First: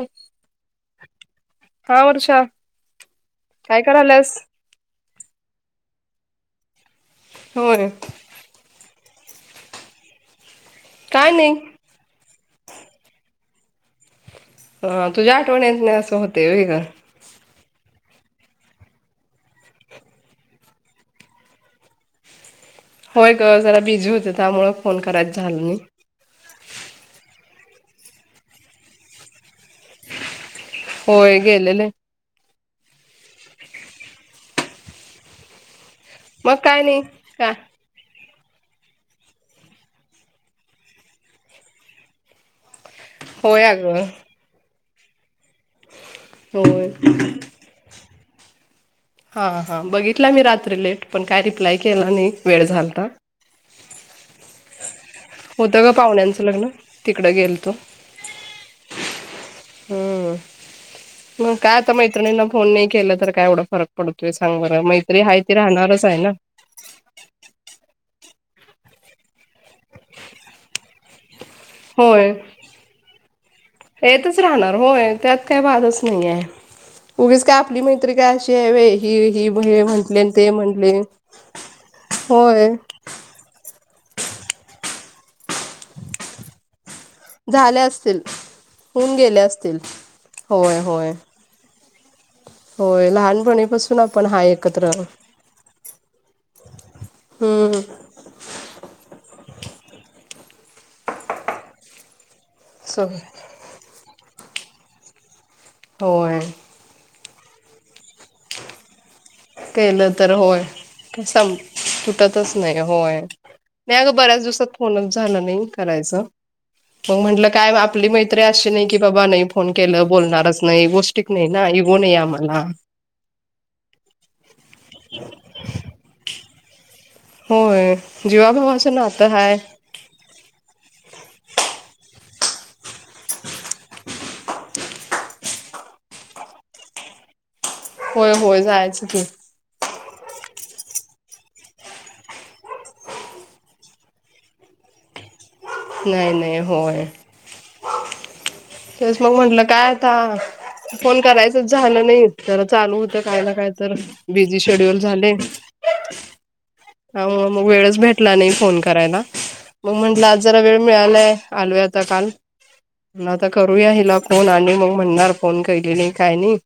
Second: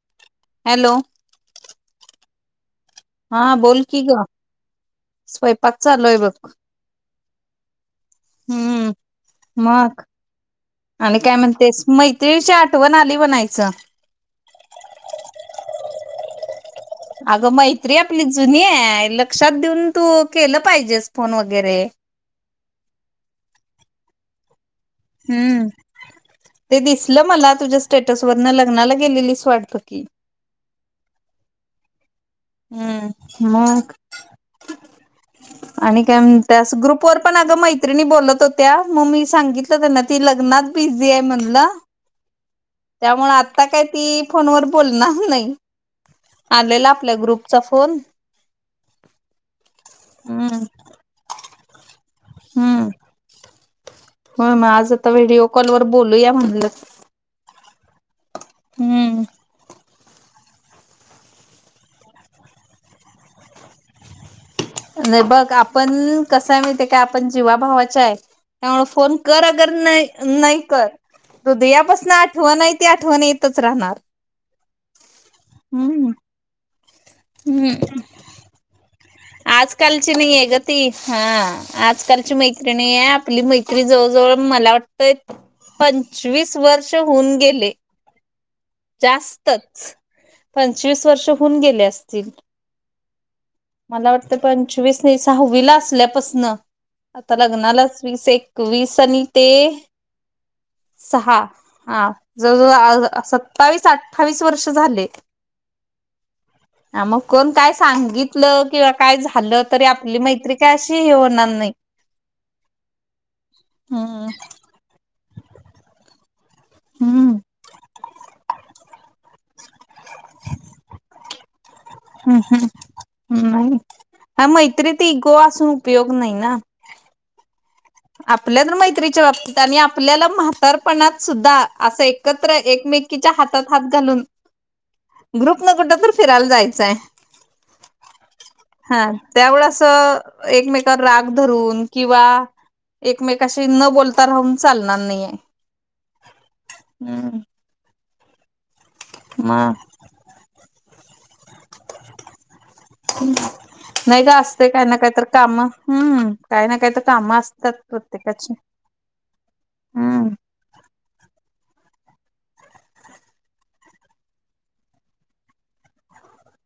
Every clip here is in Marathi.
ह हॅलो हा वर्षा हा काय बोल की ग, करायल्यास? स्वयंपाक चालूय बघ. होय हम्म, मग आणि काय म्हणतेस? मैत्रीणीची आठवण आली म्हनायचं. ह तुझ्या आठवणीत येत नाही, असं होते होय गं. अगं मैत्री आपली जुनी आहे, लक्षात देऊन तू केलं पाहिजेस फोन वगैरे. होय ग, जरा बिझी होते त्यामुळं फोन करायच झाल हम्म नाही. ते दिसलं मला तुझ्या स्टेटस वरनं, लग्नाला गेलेलीस वाटतं की, होय गेलेले. हम्म मग? आणि काय मग म्हणतीयास? काय नाही ग्रुप वर पण का अगं मै त्रिणी बोलत होत्या, मग मी सांगितलं त्यांना ती लग्नात बिझी आहे म्हणलं. त्यामुळे होय आता काही अगं ती फोनवर बोलणार नाही होय. आलेला आपल्या ग्रुप चा फोन हा हा बघितला मी हम्म रात्री लेट, पण काय रिप्लाय केला नाही वेळ झालता. हो मग आज आता व्हिडिओ कॉल वर होतं ग बोलूया पाहुण्यांचं म्हणलं. लग्न तिकडं गेलतो. हम्म हम्म मग काय आता मैत्रिणींना फोन नाही केलं तर काय एवढं फरक पडतोय सांग बरं मैत्री हाय ती राहणारच आहे ना. का आपण जीवाभवाच्या आहे त्यामुळे फोन कर अगर नाही नाही कर. हृदयापासून होय आठवण आहे ते आठवण येतच राहणार. हितच रहाणार होय त्यात काय वादाच हम्म नाये. हम्म जेवे हि हि आजकालची म्हटले नाही आहे ते ग ती म्हंटले हा होय. तरी जवळ जवळ मला वाटतय पंचवीस वर्ष असं हून. झाले असतील. होऊन गेल्या असतील. जास्तच होय पंचवीस होय वर्ष होऊन गेले असतील. होय लहानपणी मला वाटतं पंचवीस तीस सहावीला असल्यापसन आता हम्म लग्नालाच. एकवीस एकवीस आणि ते सहा हा जवळ स जवळ सत्तावीस अठ्ठावीस वर्ष झाले. होय ह मग कोण काय सांगितलं किंवा काय झा केलं तर होय सं नाही. तुटतच नाही होय. नाही ग हम्म बऱ्याच दिसत. फनच झालं नाही करायचं मग हम्म म्हंटलं काय आपली मैत्री अशी नाही की बाबा नाही. फोन केल्याव बोलणारच नाही गोष्टीत नाही ना इग. ह् ह् मग मैत्रीत इगो असून उपयोग नाही ना. होय आपल्या तर जीवाभावाचं मैत्रीच्या नातं हाय बाबतीत आणि आपल्याला म तर पणात सुद्धा असं एकत्र एकमेकीच्या हातात हात घालून. ग्रुप न कुठ तर फिरायला जायचंय. होय होय हा जायचं की त्यामुळेळे अस एकमेकावर राग धरून किंवा एकमेकाशी न बोलता राहून चालणार नाहीय. नाही नाही होय. तेस मग म्हंटलं काय आता फोन करायचच झालं नाही. तर चालू होतं काय ना काय तर नाही का बिझी असते काय ना शेड्युल काय तर झाले. काम हम्म काय ना काय तर काम आओ असतात वेळच भेटला नाही प्रत्येकाची फोन करायला मग हम्म म्हंटलंआज. जरा वेळ मिळालाय आलोय आता काल म्हणलं आता करूया हिला फोन आणि मग म्हणणार फोन केले नाही काय नाही.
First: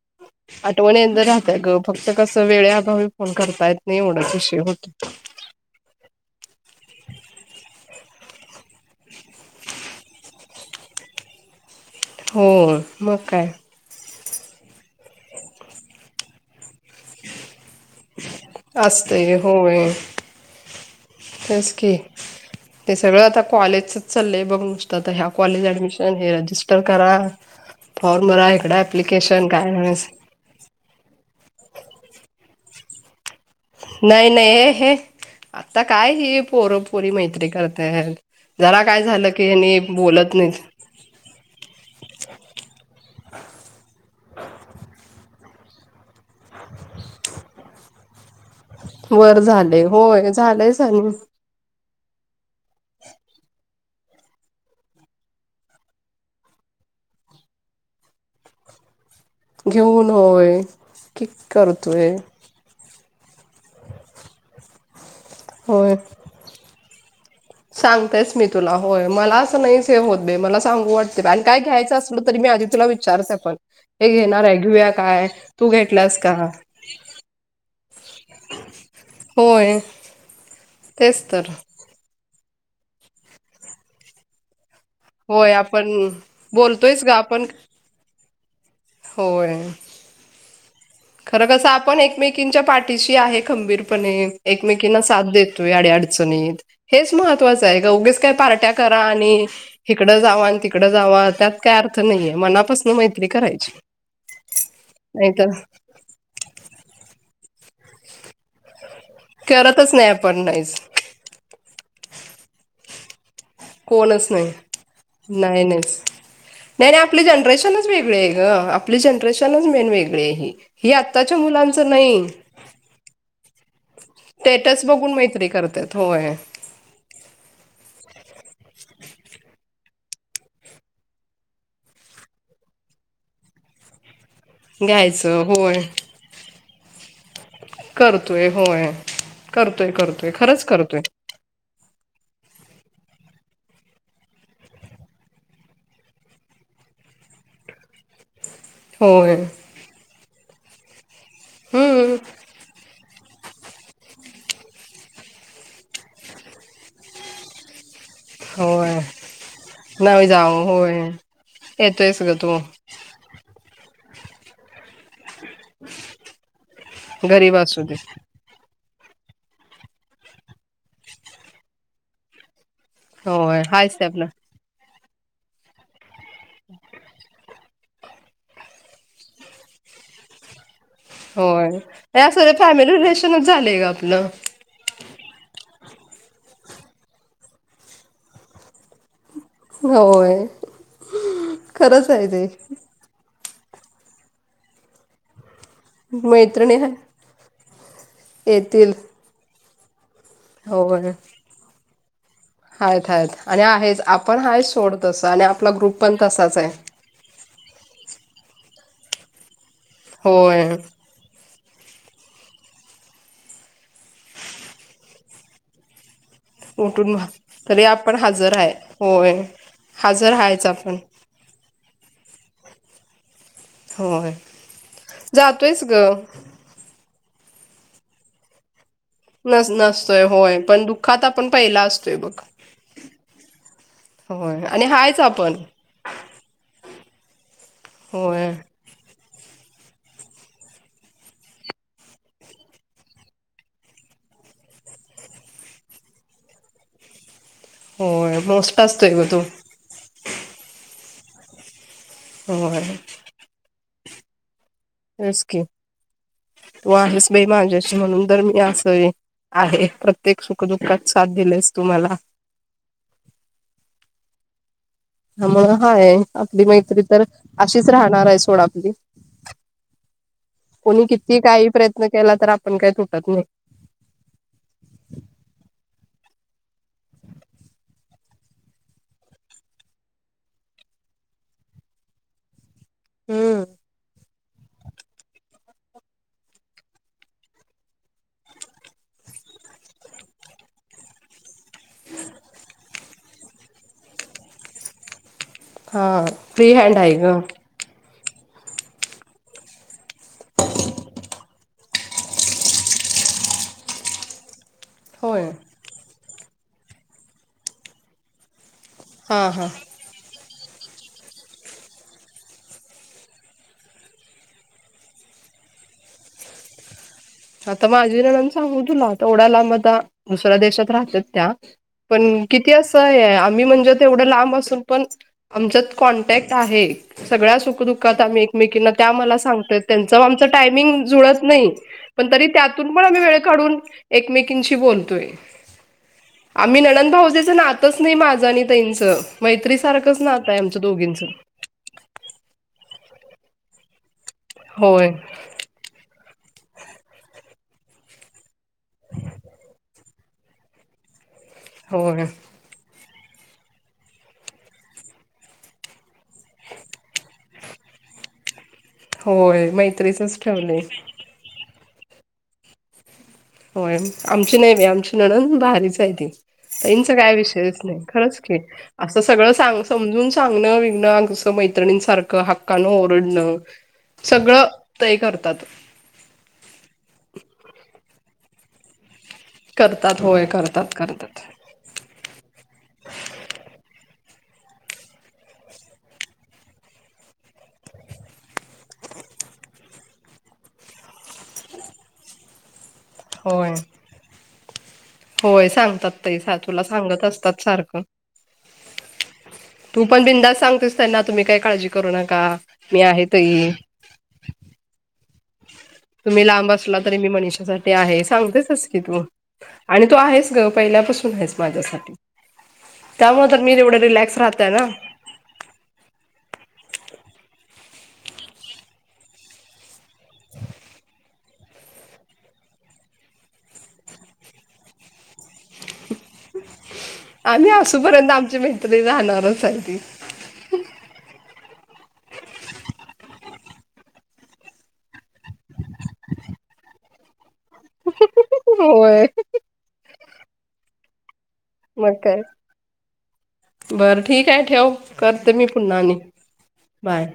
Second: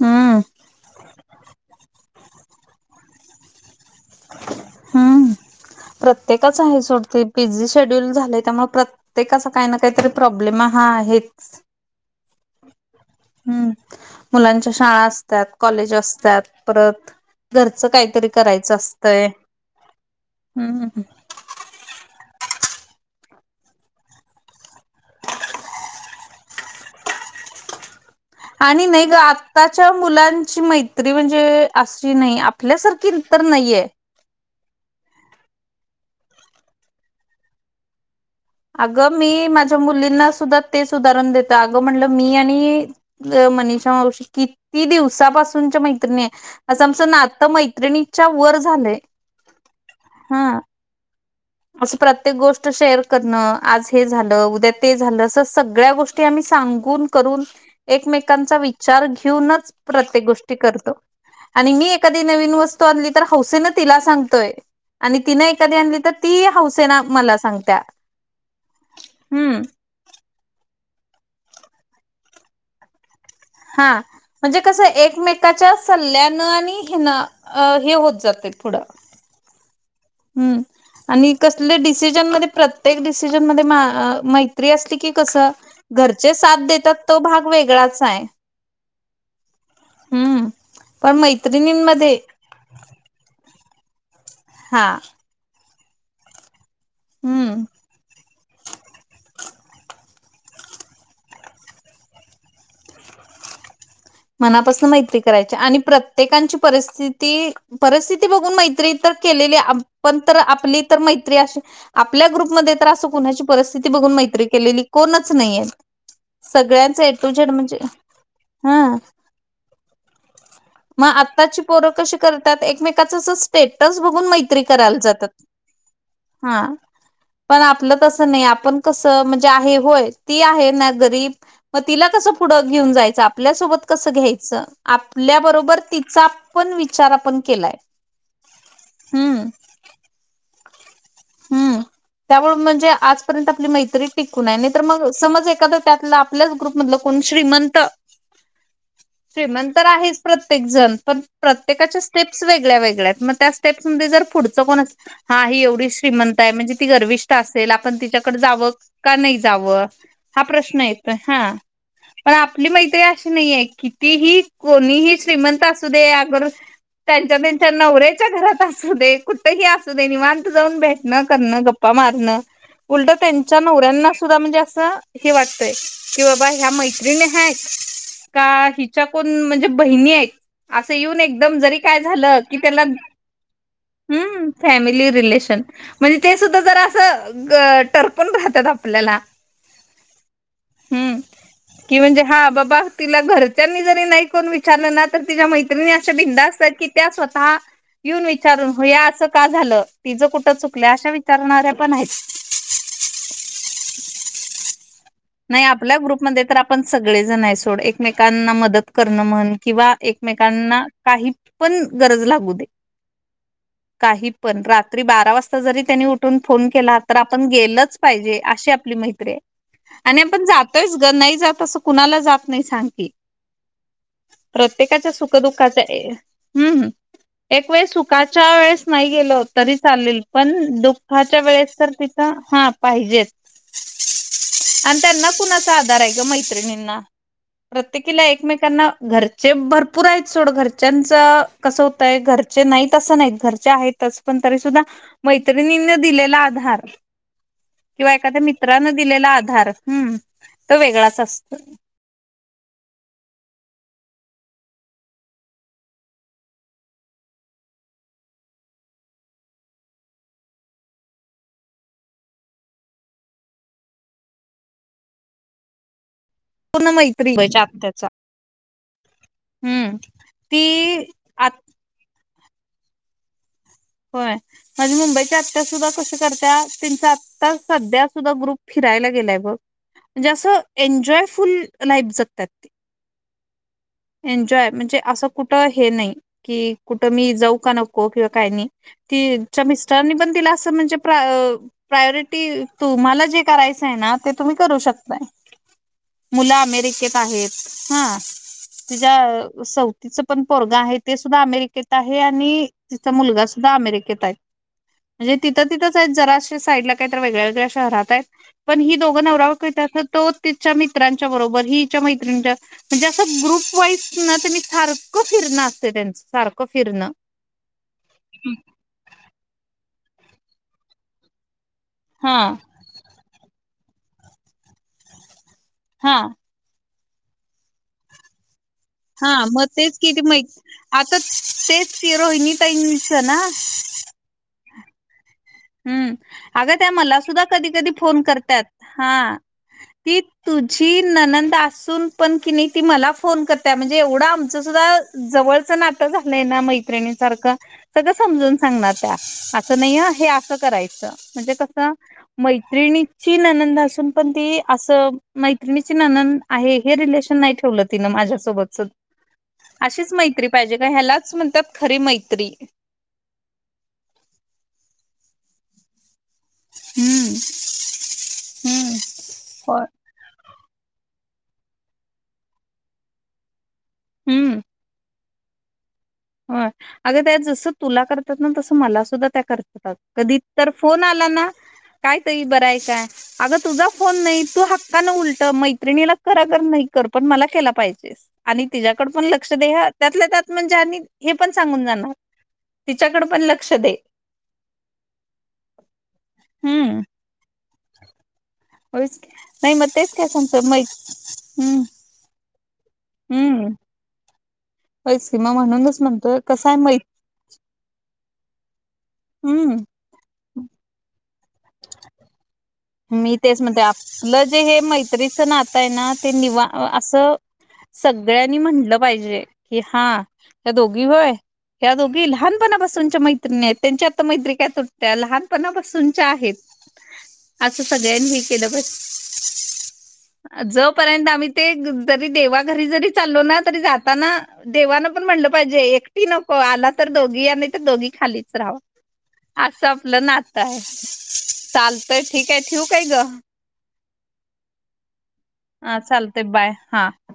हम्म आठवणी यंद राहतय ग फक्त कस वेळे अभावी फोन करतायेत नाही एवढ. हम्म प्रत्येकाच आहे सोडते पीझी शेड्यूल झालेय त्यामुळे प्र्ये ते कसं काही ना काहीतरी प्रॉब्लेम हा आहे. हो मग काय? मुलांच्या शाळा असतात कॉलेज असतात. परत घरचं काहीतरी करायचं असतय असतंय हम्. खरंच की? ते सगळं आता कॉलेजचच चाललंय बघ नुसतं आ तर ह्या कॉलेज ऍडमिशन हे रजिस्टर करा. फॉर्मर आहे. आणि नाही ग आत्ताच्या मुलांची मै तरी म्हणजे असली नाही आपल्यासारखी तर नाहीये. नाही नाही हे आता काय हे पोरपोरी मैत्री करता आहेत. अगं मी माझ्या मुलींना सुद्धा नाहीत तेच उदाहरण देत अगं म्हणलं मी आणि अ मनीषा मवशी किती दिवसापासूनच्या मैत्रिणी. असं आमचं नात मैत्रिणीच्या वर झालंय वर झालेय होय हा झालंय चालू. असं प्रत्येक गोष्ट शेअर करणं आज हे झालं उद्या ते झालं असं सगळ्या गोष्टी आम्ही सांगून करून एकमेकांचा विच चार घेऊनच घेऊन प्रत्येक गोष्टी होय करतो किक आणि मी करतोय एखादी नवीन वस्तू त्यानं आणली तर हौसेन तिला सांगतोय आणि तिनं एखादी आणली तर ती हौसेन मला सांग सांगतोयच मी तुला होय मला असं नाही ते होत मला सांगू वाटते आणि काय घ्यायचं असल तरी मी आधी तुला विचारते बग. हा म्हणजे कसं एकमेकाच्या घेतलास का सल्ल्यानं आणि हिण अ हे होत जातेय पुढ‌. होय ह् तेच आणि तर कसले डिसिजन मध्ये प्रत्येक डिसिजन मध्ये मैत्री असली की कस होय आपण घरचे साथ बोलतोयच देतात ग तो आपण भाग वेगळाच आहे. होय हम्म पण मैत्रिणींमध्ये एकमेकिंच्या पाठीशी आहे खंबीरपणे हा एकमेकीना साथ देतोय अडी अडचणीत हेच हम्म. महत्त्वाचं आहे ग उगीच काय पार्ट्या करा आणि हिकडं जावा आणि तिकडं जावा त्यात काय अर्थ नाहीये मनापासन मैत्री करायची. मनापासून मैत्री नाहीतर करायची आणि प्रत्येकची परिस्थिती परिस्थिती बघून मैत्री केलेली करतच नाही आपण नाहीच आपली तर मैत्री आपल्या ग्रुपमध्ये तर असं कोणाचं परिस्थिती बघून कोणच नाही मैत्री केलेली कोणच नाहीये नाही नाहीच नाही सगळ्यांच नाही ए आपली टु झेड म्हणजे हा खरंच लय वेगळीय. हि मग आत्ताच्या आत्ताची मुलांचं पोरं कशी नाही करतात एकमेकाच असं स्टेटस बघून मैत्री स्टेटस करायला बघून जातात मैत्री करतात. होय हा पण आपलं तसं नाही आपण कसं म्हणजे आहे होय ती आहे ना गरीब मग तिला कस पुढं घेऊन जायचं आपल्यासोबत कसं घ्यायचं घ्यायचं आपल्याबरोबर होय तिचा पण विचार आपण करतोय होय हम्म करतोय करतोय खरंच करतोय. हम्म त्यामुळे म्हणजे आजपर्यंत आपली मैत्री टिकून आहे नाही तर मग समज एखाद्या त्यातला आपल्याच ग्रुपमधलं कोण श्रीमंत होय श्रीमंत तर आहेच प्रत्येक जण पण प्रत्येकाच्या हम्म स्टेप्स वेगळ्या वेगळ्या आहेत मग त्या तेच म्हणतोय पुढचं कोण असतं हा ही एवढी श्रीमंत आहे म्हणजे ती गर्विष्ट असेल आपण ति हिच्याकडं जावं होय का नाही जावं हा प्रश्न येतोय हा. येतोयंच ग तो‌ नाही आहे कितीही कोणीही श्रीमंत असू दे अगर त्यांच्या गरीब त्यांच्या असू दे नवऱ्याच्या घरात असू दे कुठही असू दे निवांत जाऊन भेटणं, करणं, गप्पा मारणं. उलटं त्यांच्या होय हायच ते नवऱ्यांना आपलं सुद्धा म्हणजे असं हे वाटतंय कि बाबा ह्या मैत्रिणी आहेत का हिच्या कोण म्हणजे बहिणी आहेत. असं येऊन एकदम होय जरी काय हे झालं असं की त्याला फॅमिली रिलेशनच झालंय ग आपलं हूं. फॅमिली रिलेशन म्हणजे ते सुद्धा जरा असं ग टरकून राहतात आपल्याला‌ होय की खरंच म्हणजे आहे ते. हा बाबा तिला घरच्यांनी जरी नाही कोण विचारलं ना तर तिच्या मैत्रिणी तर मी अशा बिनधास्त आहेत की मैत्रिणी त्या स्वतः येऊन विचारतात हो येतील या अस का झालं तिचं कु कुठं चुकल अशा होय विचारणाऱ्या पण आहेत. आहेत आहेत आणि आहेत आपण हायच सोड तसं आणि नाही आपला आपल्या ग्रुप पण ग्रुपमध्ये तर तसाच आहे. आपण सोड एकमेकांना मदत करण म्हण किंवा होय एकमेकांना काही पण गरज लागू दे काही पण रात्री बारा वाजता जरी त्यांनी उठ उठून फोन केला तर उठून आपण तरी गेलचं आपण पाहिजे हजर अशी आहे आपली मैत्री आहे. होय आणि हजर आपण आहेच जातोयच ग, नाही जात असं कुणाला जात नाही सांग की? होय प्रत्येकांच्या सुख दुःखात जातोयच ए ग ह ह एक वेळेस सुखाच्या वेळेस नाही गेलो नस तरी चालेल, नसतोय पण होय दुःखात दुःखाच्या आपण वेळेस पहिला तर असतोय बघ तिथं हा पाहिजेच. होय, आणि हायच आपण. दार आहे गं मैत्रिणींना प्रत्येकीला होय एकमेकांना घर जे भरपूर आहेत सोड घरच्यांच कसं होतयं, घरचे नाहीत अस नाही घरचे आहेतचं. पण तरी सुद्धा मैत्रिणींनी दिलेला आधार किंवा होय एखाद्या मोस्ट मित्रानं असतोय दिलेला ग तू आधार हम्म तो वेगळाच असतोय. होय. होयच की, तू आहेस बाई माझ्याशी म्हणून जर मी असं ये. आहे प्रत्येक सुखदुःखात साथ दिलीस तु मला. ह म हाय. आपली पूर्ण मैत्री तर अशीच आत्याचा राहणार आहे सोड आपली हम्म ती कोणी कि किती काही प्रयत्न केला तर, आपण काही तुटत नाही. होय, माझी मुंबईची आत्या सुद्धा कशी करत्या त्यांच्या आ तर सध्या सुद्धा ग्रुप फिरायला गेलाय बघ. म्हणजे, असं एन्जॉयफुल लाईफ जगत्यात. हम एन्जॉय म्हणजे असं कुठं हे नाही, की कुठं मी जाऊ का नको किंवा काही नाही. तिच्या मिस्टरनी पण तिला असं म्हणजे प्रा- अं प्रायोरिटी तुम्हाला जे करायचं आहे ना, ते तुम्ही करू शकताय. हा मुलं फ्री हँड आहे अमेरिकेत ग. आहेत, हा तिच्या सौव तिचं पण पोरगं आहे ते सुद्धा अमेरिकेत आहे आणि तिचा मुलगा सुद्धा अमेरिकेत हाय. म्हणजे होय. तिथं तिथंच आहेत, जराश्या साईडला काही तर वेगळ्या वेगळ्या शहरात आहेत. पण ही दोघं नवरा हा बायको हा येतात तो तिच्या मित्रांच्या बरोबर ही हिच्या मैत्रीणी म्हणजे असं ग्रुप वाईस ना तेनी सारखं फिरणं असतय, त्यांचसारखं किरणं. आता माझी नणंद सांगू तुला तेवढ्या लांब आता दुसऱ्या देशात राहतात त्या हा पण किती असं आहे आम्ही म्हणजे, तेवढं लांब असून पण आमच्यात हा कॉन्टॅक्ट आहे सगळ्या सुख दुःखात आम्ही एकमेकींना त्या हा मला मग सांगतात, तेच कि त्यांच ती मै आमच टायमिंग आता जुळत नाही. तेच की पण तरी रोहिणी त्यातून पण, आम्ही ताईंचं ना वेळ काढून एकमेकींशी बोलतोय. हम्म. अगं आम्ही त्या ननंद मला सुद्धा भावजयचं कधी कधी नातचं नाही फोन माझं आणि करतात ताईचं हा मैत्री ती सारखंच नात तुझी नणंद असून पण किनई ती मला फोन करत्या म्हणजे, एवढं आमचं सुध्दा होय जवळ नात झालंय ना मैत्रिणी सारखं सगळं समजून सांगणार त्या, असं नाहीशी हा हे असं करायच म्हणजे क होय. त्रिणीकची ननंद असून पण ती असं मैत्रिणीची ननंद आहे हे रिलेशन नाही ठेवलं तिनं माझ्या सोबतच होय अशीच मैत्रीचच मैत्री पाहिजे ठेवलंय गं ह्यालाच म्हणतात खरी मैत्री. होय, आमची नाही बाई आमची नणंद भारीच ती ताईंचा हम्म काय विषयच नाही खरचं. हम्म [unintelligible] असं सगळं सांग होय. समजून सांगणं बिगंण जसं मैत्रिणींसारखं हक्कानं ओरडणं सगळं ताई करतात. ह अगं त्या जसं तुला करतात, ना तसं मला सुद्धा त्या करतात कधी होय तर करतात फोन आला करतात. ना, काय तरी बरं हाय काय? अगं तुझा फोन नाही, तू हक्कांन उलट मैत्रिणीला कर अगर नाही करा, पण मला केला पाहिजे. आणि तिच्याकडं पण लक्ष दे हं त्यातल्या त्यात म्हणजे, आणि हे पण सांगून जाणार तिच्याकडं पण लक्ष होय दे. होय सांगतात ताई तुला हम्म सांगत असतात सारखं. होयच की. नाही मग तू तेच पण काय बिनधास्त सांगतो मै सांगतेस त्यांना तुम्ही काही हम्म काळजी करू नका. मी आहे हम्म ताई होयच की मग म्हणूनच म्हणतोय तुम्ही कसं लांब आहे मै असला तरी मी मनिषासाठी आहे सांगतेचस की तू हम्म आणि तू आहेस गं पहिल्यापासून आहेच माझ्यासाठी त्यामुळे तेच तर मी म्हणते तेवढं रिलॅक्स आपलं जे राहताय हे ना. मैत्रीचं नातं आहे ना ते निवांत असं. सगळ्यांनी म्हटलं पाहिजे कि हा त्या दोघी होय. या दोघी लहानपणापासूनच्या मैत्रिणी आहेत त्यांच्या आता मैत्री काय तुटत्या लहानपणापासूनच्या आहेत. आम्ही असं सगळ्यांनी असूपर्यंत हे आमची केलं मैत्री राहणारच आहे की. जोपर्यंत आम्ही ते जरी देवा घरी जरी चालो ना तरी जाताना. देवानं पण म्हणलं पाहिजे एकटी नको आला तर दोघी या नाहीतर. त्या दोघी खालीच राहा होय असं आपलं नातं आहे मग चालतंय. काय ठीक आहे ठेवू काय गं. बरं ठीक आहे ठेव करते मी पुन्हा हा आणि चालतंय बाय हा बाय.